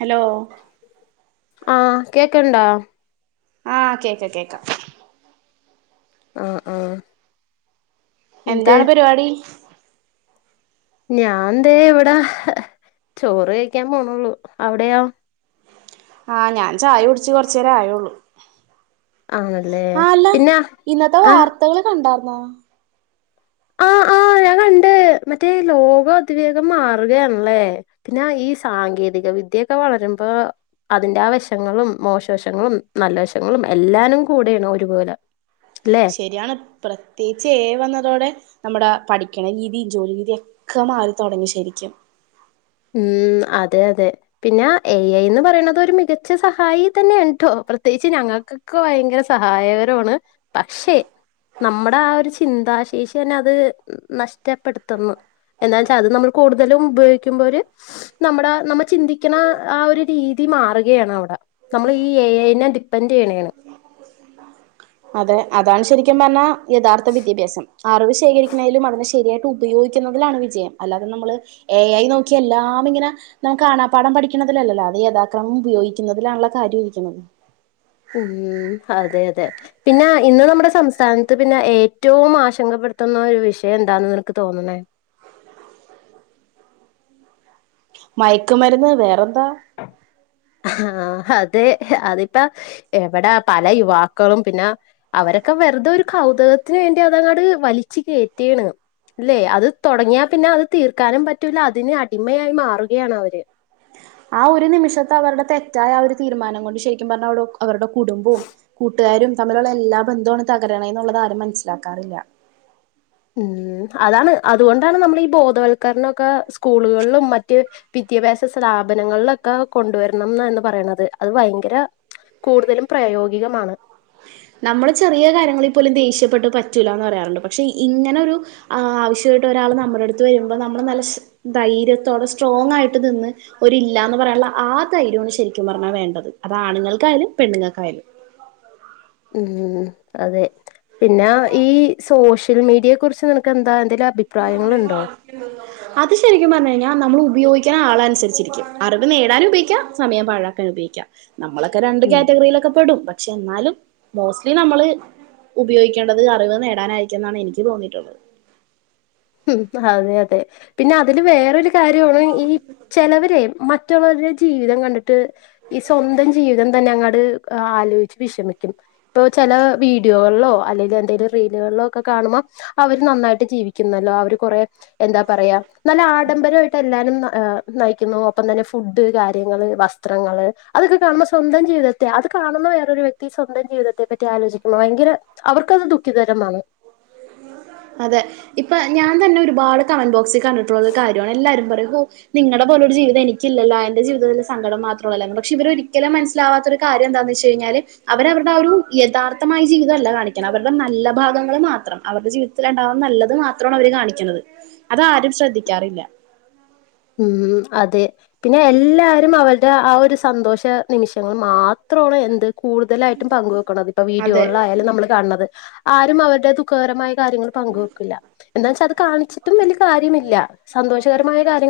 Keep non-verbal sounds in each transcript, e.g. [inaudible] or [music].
Hello ക്കണ്ടാ ആ കേക്ക കേക്ക അ ആ എന്താണ് പരിപാടി ഞാൻന്തെ ഇവിട ചോറ് കഴിക്കാൻ പോണോള്ളു അവിടെയോ ആ ഞാൻ ചായ കുടിച് കൊറചേരായുള്ളു ആണല്ലേ ആ അല്ല പിന്നെ ഇന്നത്തെ ആഹ് വാർത്തകള് കണ്ടാർന്നോ ആഹ് ആഹ് ഞാൻ കണ്ട് മറ്റേ ലോകം അതിവേഗം മാറുകയാണല്ലേ പിന്നെ ഈ സാങ്കേതിക വിദ്യക്കെ വളര ആ അതിന്റെ ആ വശങ്ങളും മോശവശങ്ങളും നല്ല വശങ്ങളും എല്ലാനും കൂടേണ് ഒരുപോല ശരിയാണ് പ്രത്യേകിച്ച് ഏ ഐ വന്നതോടെ നമ്മുടെ പഠിക്കണ രീതിയും ജോലി രീതിയക്ക മാറിതൊടങ്ങി ശരിക്കും ഉം അതെ അതെ പിന്നെ എ ഐന്ന് പറയ്ണത് ഒരു മികച്ച സഹായി തന്നെണ് ട്ടോ പ്രത്യേകിച്ച് ഞങ്ങൾക്കൊക്കെ ഭയങ്കര സഹായകരോണ് പക്ഷെ നമ്മുടെ ആ ഒരു ചിന്താശേഷിന്നെ അത് നഷ്ടപ്പെടുത്തുന്നു എന്നാച്ചാ അത് നമ്മൾ കൂടുതലും ഉപയോഗിക്കുമ്പോര് നമ്മുടെ നമ്മ ചിന്തിക്കുന്ന ആ ഒരു രീ തി മാറുകയാണ് അവിടെ നമ്മൾ ഈ എ ഐനെ ഡിപ്പെൻഡ് ചെയ്ന്നെന്ന് അതെ അതാണ് ശരിക്കും പറഞ്ഞാൽ യഥാർത്ഥ വിദ്യാഭ്യാംറിവ് ശേഖരിക്കുന്നലും അതിന ശരിയായിട്ട് ഉപയോഗിക്ക ുന്നതിലാണ് വിജയം അല്ലാതെ നമ്മള് എ ആയി നോക്കി എല്ലാം ഇങ്ങനെ നമുക്ക് പാഠം പഠിക്കുന്നതിലല്ലല്ല അത യഥാക്രമം ഉപയോഗിക്കുന്നതിലാണുള്ള കാര്യം ഇരിക്കുന്നത് ഉം അതെ അതെ പിന്നെ ഇന്ന് നമ്മുടെ സംസ്ഥാനത്ത് പിന്നെ ഏറ്റവും ആശങ്കപ്പെ പ്പെടുത്തുന്ന ഒരു വിഷയം എന്താന്ന് നിനക്ക് തോന്നണേ [inaudible] മയക്കുമരുന്ന് വേറെന്താ ആ അതെ അതിപ്പ എവിടെ പല യുവാക്കളും പിന്നെ അവരെ അക്കെ വെറുതെ ഒരു കൗതുകകത്തിന് വേണ്ടി അതങ്ങട് വലിച്ചു കേറ്റിണ് അല്ലെ അത് തുടങ്ങിയാൽ പിന്നെ അത് തീർക്കാനും പറ്റൂല അതിന് അടിമയായി മാറുകയാണ് അവര് ആ ഒരു നിമിഷത്തെ അവരുടെ തെറ്റായ ആ ഒരു തീരുമാനം കൊണ്ട് ശരിക്കും പറഞ്ഞാൽടെ അവരുടെ കുടുംബവും കൂട്ട രും തമ്മിലുള്ള എല്ലാ ബന്ധമാണ് തകരണ എന്നുള്ളത് ആരും മനസ്സിലാക്കാറില്ല ഉം അതാണ് അതുകൊണ്ടാണ് നമ്മൾ ഈ ബോധവൽക്കരണൊക്കെ സ്കൂളുകളിലും മറ്റ് വി വിദ്യാഭ്യാസ സ്ഥാപനങ്ങളിലൊക്കെ കൊണ്ടുവരണംന്ന് പറയണുന്നത് അത് ഭയങ്കര കൂടുതലും പ്രായോഗികമാണ് നമ്മള് ചെറിയ കാര്യങ്ങളിൽ പോലും ദേഷ്യപ്പെട്ട് പറ്റൂല എന്ന് പറയാറുണ്ട് പക്ഷെ ഇങ്ങനൊ ഒരു ആവശ്യ നമ്മടെ അടുത്ത് വരുമ്പോ നമ്മള് നല്ല ദൈര്യത്തോടെ സ്ട്രോങ്ങാആയിട്ട് നിന്ന് ഒരു ഇല്ല പറ ള ആ തൈര്യാണ് ശരിക്കും പറഞ്ഞാ വേണ്ടത് അത് ആണുങ്ങൾക്കായാലും പെണ്ണുങ്ങൾക്കായാലും ഉം അതെ പിന്നെ ഈ സോഷ്യൽ മീഡിയയെ കുറിച്ച് നിനക്ക് എന്താ എന്തെലും അഭിപ്രായങ്ങളുണ്ടോ [inaudible] അത് ശരിക്കും പറഞ്ഞു കഴിഞ്ഞാൽ നമ്മള് ഉ ഉപയോഗിക്കുന്ന ആള അനുസരിച്ചി രിക്കും അറിവ് നേടാനും ഉപയോഗിക്കാം സമയം പാഴാക്കാൻ ഉപയോഗിക്കാം നമ്മളൊക്കെ രണ്ട് ഉം കാറ്റഗറിയിലൊക്കെ പെടും പക്ഷെ എന്നാലും മോസ്ലി നമ്മള് ഉപയോഗിക്കേണ്ടത് അറിവ് നേടാനായിരികുന്നാണ് എനിക്ക് തോന്നിയിട്ടുള്ളത് ഉം അതെ അതെ പിന്നെ അതില് വേറൊരു കാര്യമാണ് ഈ ചിലവരെ മ മറ്റുള്ളവരുടെ ജീവിതം കണ്ടിട്ട് ഈ സ്വന്തം ജീവിതം തന്നെ അങ്ങോട് ആലോചിച്ച് വിഷമിക്കും ഇപ്പൊ ചില വീഡിയോകളിലോ അല്ലെങ്കിൽ എന്തെങ്കലും റീലുകളിലോ ഒക്കെ കാണുമ്പോ അവര് നന്നായിട്ട് ജീവി ല്ലോ അവര് കൊറെ എന്താ പറയാ നല്ല ആഡംബരമായിട്ട് എല്ലാരും ഹ് നയിക്കുന്നു അപ്പം തന്നെ ഫുഡ് കാര്യങ്ങൾ വസ്ത്രങ്ങൾ അതൊക്കെ കാണുമ്പോ സ്വന്തം ജീവിതത്തെ അ കാണുന്ന വേറൊരു വ്യക്തി സ്വന്തം ജീവിതത്തെ പറ്റി ആലോചിക്കുമ ഭയങ്കര അവർക്കത് ദുഃഖിതരമാണ് അതെ ഇപ്പൊ ഞാൻ തന്നെ ഒരുപാട് കമന്റ് ബോക്സിൽ കണ്ടിട്ടുള്ള കാര്യമാണ് എല്ലാരും പറയും നിങ്ങളുടെ പോലൊ ഒരു ജീവിതം എനിക്കില്ലലോ എന്റെ ജീവിതത്തി സങ്കടം മാത്രല്ല പക്ഷെ വരൊരിക്കലും മനസ്സിലാവാത്തൊ ന്താന്ന് വെച്ച്കഴിഞ്ഞാല് അവര അവരുടെ ഒരു യഥാർത്ഥമായ ജീവിതം അല്ല കാണിക്ക്ണെ അവരുടെ നല്ല ഭാഗങ്ങൾ മാത്രം അവരുടെ ജീവി ത്തിലണ്ടാവുന്ന നല്ലത് മാത്രമാണ് അവര് കാണിക്കുന്നത് അതാരും ശ്രദ്ധിക്കാറില്ല ഉം അതെ പിന്നെ എല്ലാരും അവരുടെ ആ ഒരു സന്തോഷ നിമിഷങ്ങൾ മാ അത്ര എന്ത് കൂടുതലായിട്ടും പങ്കുവെ ഇപ്പ അതെ. വീഡിയോള്ള ആയാലും നമ്മള് കാണത് ആരും അവരുടെ ദുഖകരമായി കാര്യങ്ങൾ പങ്ക വെക്കില്ല എന്താെച്ചൽ അത് കാണിച്ചിട്ടും വലിയ കാര്യമില്ല സന്തോഷകര ക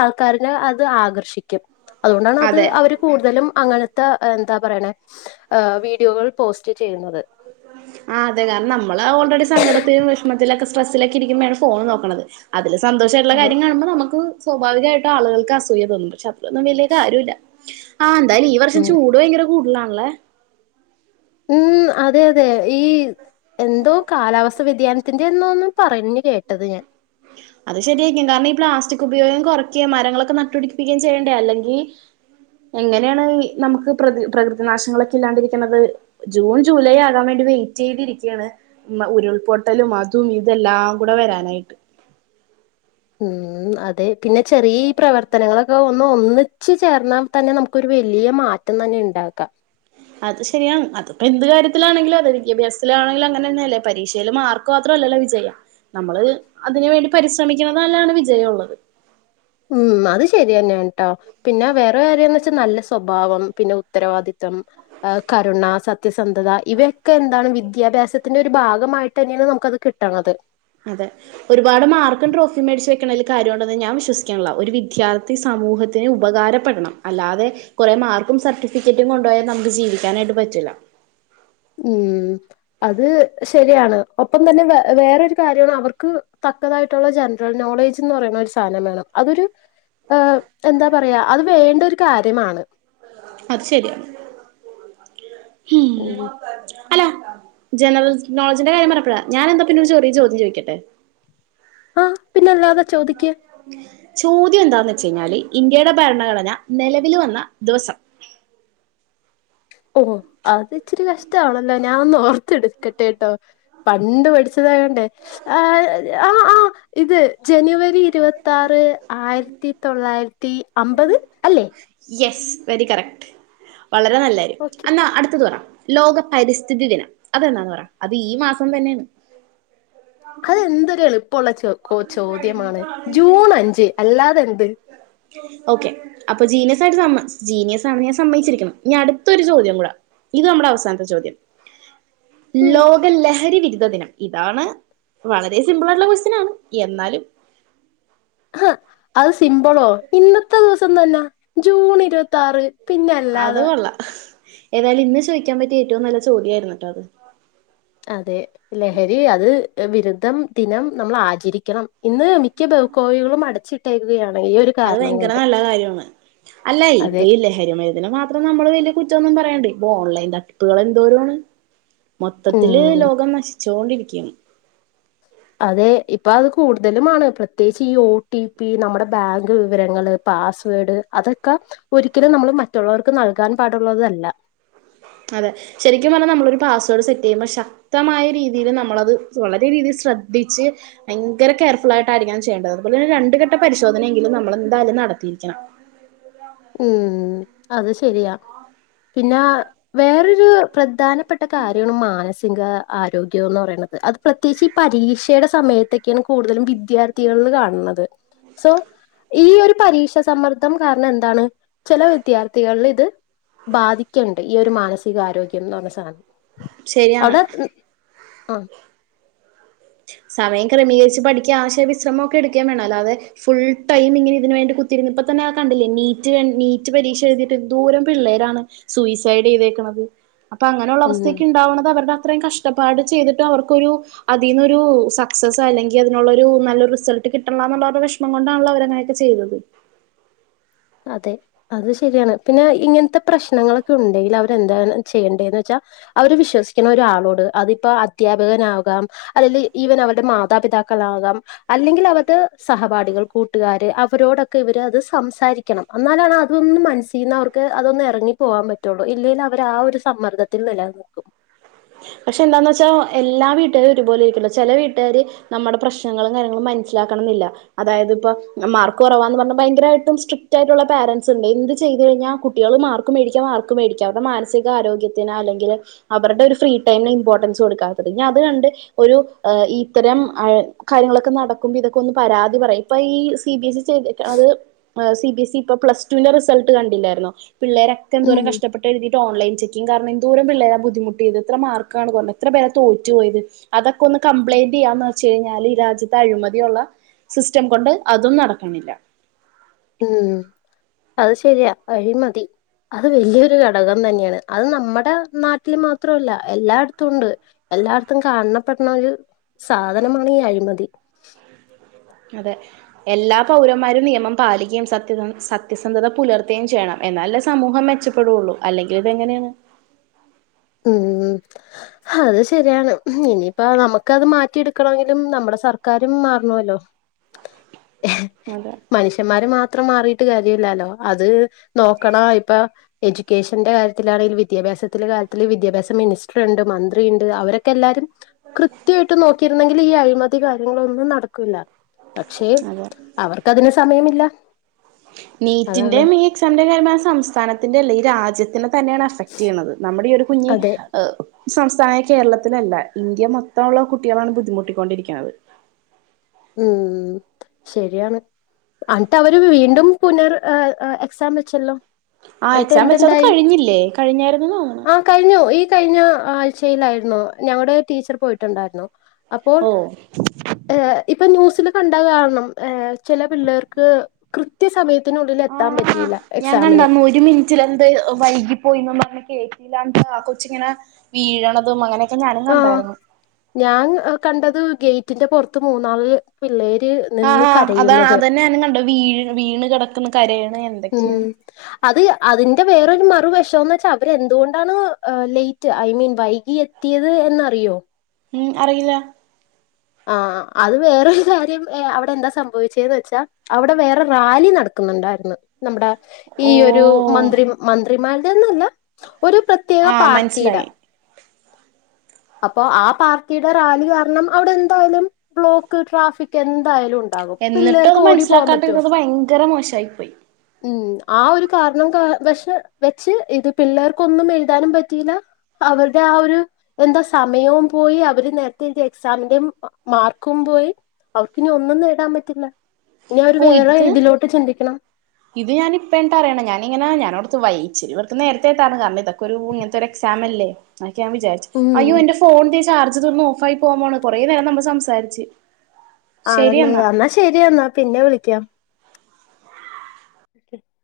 ആൾക്കാരെ അത് ആകർഷിക്കും അതുകൊണ്ടാണത് അതെ. അവര് കൂട്തലും അങ്ങനത്തെ എന്താ പറയണ വീഡിയോകൾ പോസ്റ്റ് ചെയ്യുന്നത് ആ അതെ കാരണം നമ്മള് ഓൾറെഡി സങ്കടത്തിലും വിഷമത്തിലൊക്കെ സ്ട്രസ്സിലൊക്കെ ഇരിക്കുമ്പഴാണ് ഫോണ് നോക്കുന്നത് അതില് സന്തോഷമായിട്ടുള്ള അതെ. കാര്യ കാണു മ്പോൾ നമുക്ക് സ്വാഭാവികമായിട്ടും ആളുകൾക്ക് അസൂയ തോന്നും ക്ഷെ അത്രൊന്നും വലിയ കാര്യല്ല ആ എതായാലും ഈ വർഷം ഉം. ചൂട് ഭയങ്കര കൂടുതലാണല്ലേ ഉം അതെ അതെ ഈ എന്തോ കാലാവസ്ഥ വ്യതിയാനത്തിന്റെ എന്നന്ന് പറഞ്ഞഞ് കേട്ടത് ഞാൻ ഉ [unintelligible] അത് ശരിയായിരിക്കും കാരണം ഈ പ്ലാസ്റ്റിക് ഉപയോഗം കുറക്കയും മരങ്ങളൊക്കെ നട്ടു പിടിപ്പിക്കുകയും ചെയ്യണ്ടേ അല്ലെങ്കിൽ എങ്ങനെയാണ് നമുക്ക് പ്ര പ്രകൃതി നാശങ്ങളൊക്കെ ഇല്ലാണ്ടിരിക്കുന്നത് ജൂൺ ജൂലൈ ആകാൻ വേണ്ടി വെയിറ്റ് ചെയ്തിരിക്കുകയാണ് ഉരുൾപൊട്ടലും അതും ഇതെല്ലാം കൂടെ വരാനായിട്ട് ഉം ഉം അതെ പിന്നെ ചെറിയ ഈ പ്രവർത്തനങ്ങളൊക്കെ ഒന്ന് ഒന്നിച്ച് ചേർന്നാൽ തന്നെ നമുക്കൊരു വലിയ മാറ്റ റ്റം തന്നെ ഇണ്ടാക്കാം അത് ശരിയാണ് അതിപ്പോ എന്ത് കാര്യത്തിലാണെങ്കിലും അതെ വിദ്യാഭ്യാസത്തിലാണെങ്കിലും അങ്ങന തന്നെയ അല്ലേ പരീക്ഷയിയില് മാർക്ക് മാത്രം ല്ലല്ലോ വിജയം നമ്മള് അതിന് വേണ്ടി പരിശ്രമിക്കണതല്ലാണ് വിജയ ഉള്ളത്. ഉം അത് ശരി തന്നെയാ കേട്ടോ പിന്നെ വേറെ കാര്യന്ന് വെച്ചാ നല്ല സ്വഭാവം പിന്നെ ഉത്തരവാദിത് ത്വം കരുണ സത് സത്യസന്ധത ഇവയൊക്കെ എന്താണ് വിദ്യാഭ്യാസത്തിന്റെ ഒരു ഭാഗമായിട്ട് തന്നെയാണ് നമ്മുക്കത് കിട്ടണത്. കാര്യണ്ടെന്ന് ഞാൻ വിശ്വസിക്കില്ല ഒരു വിദ്യാർത്ഥി സമൂഹത്തിന് ഉപകാരപ്പെടണം അല്ലാതെ കുറെ മാർക്കും സർട്ടിഫിക്കറ്റും കൊണ്ടുപയാൽ നമ്മുക്ക് ജീവിക്കാനായിട്ട് പറ്റൂല്ല ഉം അത് ശരിയാണ് ഒപ്പം തന്നെ വ വേറൊരു കാര്യമാണ് അവർക്ക് പ പക്കതായിട്ടുള്ള ജനറൽ നോളേജ് എന്ന് പറയുന്ന ഒരു സാധനം വേണം അതൊരു ഏ എന്താ പറയാ അത് വേണ്ട ഒരു കാര്യമാണ്. അത് ശരിയാണ് ഹ്മ് ഉം അല്ല ജനറൽ നോളജിന്റെ കാര്യം പറഞ്ഞപ്പോളാ ഞാൻ എന്താ പിന്നെ ചെറിയ ചോദ്യം ചോദിക്കട്ടെ? ആഹ് പിന്നെ അല്ലാതെ ചോദ്യം എന്താന്ന് വെച്ച കഴിഞ്ഞാല് ഇന്ത്യയുടെ ഭരണഘടന നിലവിൽ വന്ന ദിവസം? ഓ അത് ഇച്ചിരി കഷ്ടമാണല്ലോ ഞാനൊന്ന് ഓർത്ത് എടുക്കട്ടെട്ടോ പണ്ട് പഠിച്ചതാകണ്ടേ ആ ആ ആ ഇത് ജനുവരി ഇരുപത്തി ആറ് ആയിരത്തി തൊള്ളായിരത്തി അമ്പത്? അല്ലേ യെസ് വെരി കറക്റ്റ് വളരെ നല്ലര്യം ഓക്കെ എന്നാ അടുത്തത് പറ ലോക പരിസ്ഥിതി ദിനം? അതെന്താന്ന് പറ അത് ഈ മാസം തന്നെയാണ് അതെന്തൊരു എളുപ്പം ഇപ്പോള്ള ചോ ചോദ്യമാണ് ജൂൺ അഞ്ച് അല്ലാതെന്ത്. ഓക്കെ അപ്പൊ ജീനിയസ ആയി സ ജീനിയസ് ആ ഞാൻ സമ്മയിച്ചിരിക്കണം അടുത്തൊരു ചോദ്യം കൂടെ ഇത് നമ്മുടെ അവസാനത്തെ ചോദ്യം ഉം, ലോക ലഹരി വിരുദ്ധ ദിനം? ഇതാണ് വളരെ സിമ്പിൾ ആയിട്ടുള്ള ക്വസ്റ്റ്യനാണ് എന്നാലും ഹഹ അത് സിമ്പിളോ ഇന്നത്തെ ദിവസം തന്നെ ജൂൺ ഇരുപത്തി ആറ് പിന്നെ അത് അല്ലാതെ കൊള്ള ഏതായാലും ഇന്ന് ചോദിക്കാൻ പറ്റിയ ഏറ്റവും നല്ല ചോതിയായിരുന്നു ട്ടാ അത് ബിരുദ്ധം ദിനം നമ്മൾ ആചരിക്കണം ഇന്ന് മിക്ക ബഹുക്കോവികളും അടച്ചിട്ടേക്കുകയാണ് ഈ ഒരു അത് കാരണം ഭയങ്കര കൊണ്ട് നല്ല കാര്യമാണ് അല്ല ഇപ്പ അതെ ഇ ലഹരിമയത്തിന് മാത്രം നമ്മള് വലിയ കുറ്റംന്നും പറയണ്ട് ഇ ഓൺലൈൻ തട്ടിപ്പുകൾ എന്തോരമാണ് മൊത്തത്തില് ഉം ലോകം നശിച്ചോണ്ടിരികണ് അതെ ഇപ്പം അത് കൂടുതലുംമാണ് പ്രത്യേകിച്ച് ഈ ഓ ടി പി നമ്മുടെ ബാങ്ക് വിവരങ്ങൾ, പാസ്‌വേഡ് അതൊക്കെ ഒരിക്കലും നമ്മള് മറ്റുള്ളവർക്ക് നൽകാൻ പാടുള്ളതല്ല. അതെ ശരിക്കും പറഞ്ഞാൽ നമ്മളൊരു പാസ്വേർഡ് സെറ്റ് ചെയ്യുമ്പോ ശക്തമായ രീതിയിൽ നമ്മളത് വളരെ രീതിൽ ശ്രദ്ധിച്ച് ഭയങ്കര കെയർഫുൾ ആയിട്ടായിരിക്ക ഞാ ചെയ്യേണ്ടത്തുപോലെെ രണ്ട് ഘട്ട പരിശോധനയെങ്കിലും നമ്മൾ എന്തായാലും നടത്തിയിരിക്കണം. ഉം അത് ശരിയാ പിന്നെ വേറൊരു പ്രധാനം പെട്ട കാര്യ മാന ആരോഗ്യം എന്ന് പറയുന്നത് അത് പ്രത്യേകിച്ച് ഈ പരീക്ഷയുടെ സമയത്തൊക്കെയാണ് കൂടുതലും വിദ്യാർത്ഥികൾ കാണ്ണത് സോ ഈ ഒരു പരീക്ഷ സമ്മർദ്ദം കാരണം എന്താണ് ചില വിദ്യാർത്ഥികളിൽ ഇത് ബാധിക്കണ്ട് ഈ ഒരു മാനസികാരോഗ്യംന്ന് പറഞ്ഞ സാധനം ശരിയാണ് അവിടെ ആ ഹ് [inaudible] സമയം ക്രമീകരിച്ചു പഠിക്ക ആശയ വിശ്രമൊക്കെ എടുക്കേം വേണം അല്ലാതെ ഫുൾടൈം ഇങ്ങനെ ഇതിനേണ്ടി കുത്തിയിരുന്ന് ഇപ്പത ങന കണ്ടില്ലേ നീറ്റ് നീറ്റ് പരീക്ഷ എഴുതിട്ട് ന്തോരം പിള്ളേരാണ് സൂയിസൈഡ് ചെയ്തേക്കണന്നത് അപ്പൊ അങ്ങനെയുള്ള ഉം അവസ്ഥയൊക്കെ ഉണ്ടാവുന്നത് അവരുടെ അത്രയും കഷ്ടപ്പാട് ചെയ്തിട്ടും അവർക്കൊരു അ അതിന്നൊരു സക്സ് അല്ലെങ്കിൽ, അതിനുള്ളൊരു നല്ലരു റിസൾട്ട് കിട്ടണല്ല്യ ന്നുള്ളരു വിഷമം കൊണ്ടാണല്ലോ അവരങ്ങനോക്കെ ചെയതത് മ് അതെ അത് ശരിയാണ് പിന്നെ ഇങ്ങൻത്തെ പ്രശ്നങ്ങളൊക്കെ ഉണ്ടെങ്കി അവരെന്താണ് ചെയ്യേണ്ടേന്ന് വെച്ചാ അവര് വിശ്വസിക്കുന്ന ഒരാളോട് അതിപ്പോ അധ്യാപകനാകാം അല്ലെൽ ഈവൻ അവരുടെ മാതാപിതാ [unintelligible] അല്ലെങ്കിൽ അവരുടെ സഹപാഠികൾ കൂട്ടുകാര് അവരോടൊക്കെ ഇവര് അത് സംസാരി ക്കണം ന്നാലാണ് അതൊന്നും മനസ്സിന്ന് അവർക്ക് അതൊന്നു ഇറങ്ങിപ്പോകാൻ പറ്റുള്ളൂ ഇല്ലെൽ അവർ ആ ഒരു സമ്മർദ്ദത്തിൽ എല്ലാ നിക്കും [inaudible] പക്ഷെ എന്താന്ന് വെച്ചാ എല്ലാ വീട്ടുകാരും ഒരുപോലെരിക്കില്ല ചില വീട്ടുകാര് നമ്മുടെ പ്രശ്നങ്ങളും കാര്യങ്ങളും മനസ്സിലാ യാക്കണംന്നില്ല അതായത് ഇപ്പം മാർക്ക് കുറവാന്ന് പറഞ്ഞ് ഭയങ്കരമായിട്ടും സ്ട്രിക്ട് ആയിട്ടുള്ള പാരൻറ്സ് ഉണ്ട് എന്ത് ചെയ് കഴിഞ്ഞൽ കുട്ടികൾ മാർക്ക് മേടിക്കാ മാർക്ക് മേടിക്കാ അവരുടെ മാനസിക ആരോഗ്യത്തിന് അല്ലെങ്കിൽ അവരുടെ ഒരു ഫ്രീ [unintelligible] ഇംപോർട്ടൻസ് കൊടുക്കാത്തത് ഇനി അത് കണ്ട് ഒരു ഇത്തരം അയ് കാര്യങ്ങളൊക്കെ നടക്കുമ്പിത് പരാതി പറ ഈ സി ബിസ് ചെയ്തിക്കണത് സി ബി എസ് ഇ പ്ലസ്റ്റുവിന്റെ റിസൾട്ട് കണ്ടി ണ്ടിലായിരുന്നോ പിള്ളേരൊക്കെ എന്തോരം ഉം കഷ്ടപ്പെട്ട് എഴുതിയിട്ട് ഓൺലൈൻ ചെക്കിംഗ് കാരണം എന്തോരം പിള്ളേരാ ബുധിമുട്ടിയത് എത്ര മാർ ക്കാണ് കൊറ്ഞ്ഞെ എത്ര പേരെ തോറ്റു പോയത് അതൊക്കെ ഒന്ന് കംപ്ലയിന്റ് ചെയ്യാന്ന് വെച്ച്കഴിഞ്ഞാൽ ഈ രാജ്യത്ത് അഴിമതിയുള്ള സിസ്റ്റം കൊണ്ട് അതും നടക്ക്ണില്ല ഉം അത് ശരിയാ അഴി മതി അത് വലിയൊരു ഘടകം തന്നെയാണ് അത് നമ്മുടെ നാട്ടിൽ മാത്രവല്ല എല്ലായിടത്തും ഉണ്ട് എല്ലാർത്തും കാണപ്പെടണ ഒരു സാധനമാണ് ഈ അഴിമതി അതെ എല്ലാ പൗരന്മാരും നിയമം പാലിക്കുകയും സത്യസ സത്യസന്ധത പുലർത്തുകയും ചെയ്യണം എന്നാലല്ലെ സമൂഹം മെച്ചപ്പെടുവൊള്ളൂ അല്ലെങ്കിൽ ഇതെങ്ങനെയാണ് ഉം അത് ശരിയാണ് ഇനിയിപ്പം നമ്മക്കത് മാറ്റിയെടുക്കണെങ്കിലും നമ്മുടെ സർക്കാ രും മാറണല്ലോ അതെ മനുഷ്യന്മാര് മാത്രം മാറി യിട്ട് കാര്യയില്ലാല്ലോ അത് നോക്കണ ഇപ്പ എഡ്യൂക്കേഷന്റെ കാര്യത്തിലാണെലും വിദ്യാഭ്യാസത്തിലൾൻ്റെ കാര്യത്തി വിദ്യാഭ്യാസ മിനിസ്റ്റർ ഉണ്ട് മന്ത്രി ഉണ്ട് അവരൊക്കെല്ലരും കൃത്യമായിട്ട് നോക്കിയിരുന്നെങ്കിൽ ഈ അഴി മതി കാര്യങ്ങളൊന്നും നടക്കില്ല പക്ഷെ അതെ അവർക്കതിന് സമയമില്ല അതാണ് നീറ്റിന്റെം ഈ എക്സാമിന്റെ കാര്യപഞ്ഞ സംസ്ഥാനത്തിന്റെ അല്ല ഈ രാജ്യത്ത് തന്നെയാണ് അഫെക്ട് ചെയ്യുന്നത് നമ്മുടെ ഈ ഒരു കുഞ്ഞി അതെ സംസ്ഥാനമായ കേരളത്തിലല്ല ഇന്ത്യ മൊത്തമുള്ള കുട്ടികളാണ് ബുദ്ധിമുട്ടിക്കൊണ്ടിരിക്ക്ണത് ഉം ശരിയാണ് ന്നട്ട് അവര് വീണ്ടും അ അ പുനർ എക്സാം വെച്ചല്ലോ ആ ന്നിട്ട് എക്സാം വെച്ചത് എന്തുണ്ടായി കഴിഞ്ഞില്ലേ കഴിഞ്ഞായിരുന്നു തോന്നണ് ആ കഴിഞ്ഞു ഈ കഴിഞ്ഞ ആഴ്ചയിലായിരുന്നു ഞങ്ങടെ ടീച്ചർ പോയിട്ടുണ്ടായിരുന്നു. അപ്പോൾ ഓ ഈ ഇപ്പൊ ന്യൂസിൽ കണ്ട കാരണം അ ചില പിള്ളേർക്ക് കൃത്യ സമയ ആഹ ഞാൻ കണ്ടന്നു ഒരു മിനിറ്റിലന്ത് അ വൈകിപോയി ന്നൊന്നം പർഞ് കേ ല്ലാണ്ട് ആ കൊച്ചിങ്ങനെ വീഴണതും അങ്ങനെ ആ ഞാൻ അ കണ്ടത് ഗേറ്റിന്റെ പുറത്ത് മൂന്നാള് പിള്ളേ ആ ഹാ അതാ അതന്നെ ഞാനും കണ്ട വീണ വീണ് കിടക്കുന്ന കരയാ ഉം... ത് അതിന്റെ വേറൊരു മറുവഷം ന്ന് വെച്ചാൽ അവര്ന്തുകൊണ്ടാണ് അ ലേറ്റ് ഐ മീൻ വൈകി ത്തിയത് എന്നറിയോ? ഉം അറിയില്ല. ആ അത് വേറൊരു കാര്യം അവിടെ എന്താ സംഭവിച്ചത് ന്ന് വെച്ചാ അവിടെ വേറെ റാലി നടക്കുന്നു. ഒണ്ടാരുന്നു നമ്മുടെ ഈ ഓ ഒരു മന്ത്രി മന്ത്രിമാരുടെന്നല്ല- ഒരു പ്രത്യേക ആഹ് പാർട്ടിയുടെ മനസ്സിലായി അപ്പൊ ആ പാർട്ടിയുടെ റാലി കാരണം അവിടെ എന്തായാലും ബ്ലോക്ക് ട്രാഫിക് എന്തായാലും ഉണ്ട്. എന്നിട്ടും അത് മനസ്സിലാക്കാണ്ടിരുന്നത് ഭയങ്കര മോശമായി പോയി. ഉം ആ ഒരു കാരണം പക്ഷെ വെച്ച് ഇത് പിള്ളേർക്കൊന്നും എഴുതാനും പറ്റിയില്ല. അവരുടെ ആ ഒരു എന്താ സമയവും പോയി അവര് നേരത്തെ എക്സാമിന്റെയും മാർക്കും- പോയി അവർക്ക് ഇനി ഒന്നും നേടാൻ പറ്റില്ല ഇനി അവര് ഓ വേറെ ഇത് ഇതിലോട്ട് ചിന്തിക്കണം. ഇത് ഞാനിപ്പ ട്ടോ അറിയണെ ഞാനിങ്ങനെ ഞാന അടുത്ത് വച്ച ഇവിടു നേരത്തെത്താണ് കാരണം ഇതൊക്കെ ഇങ്ങത്തെരു എക്സാാം- ല്ലെ ആ ഞാൻ വിചാരിച്ചു അയ്യോ ഉം. എന്റെ ഫോൺ ചാർജ് തീർന്ന് ഓഫായി പോകാന് കുറെേ നേരം നമ്മള് സംസാരിച്ച്- ആണല്ലേ എന്നാ ശരിയന്നാ പിന്നെ വിളിക്കാം [unintelligible]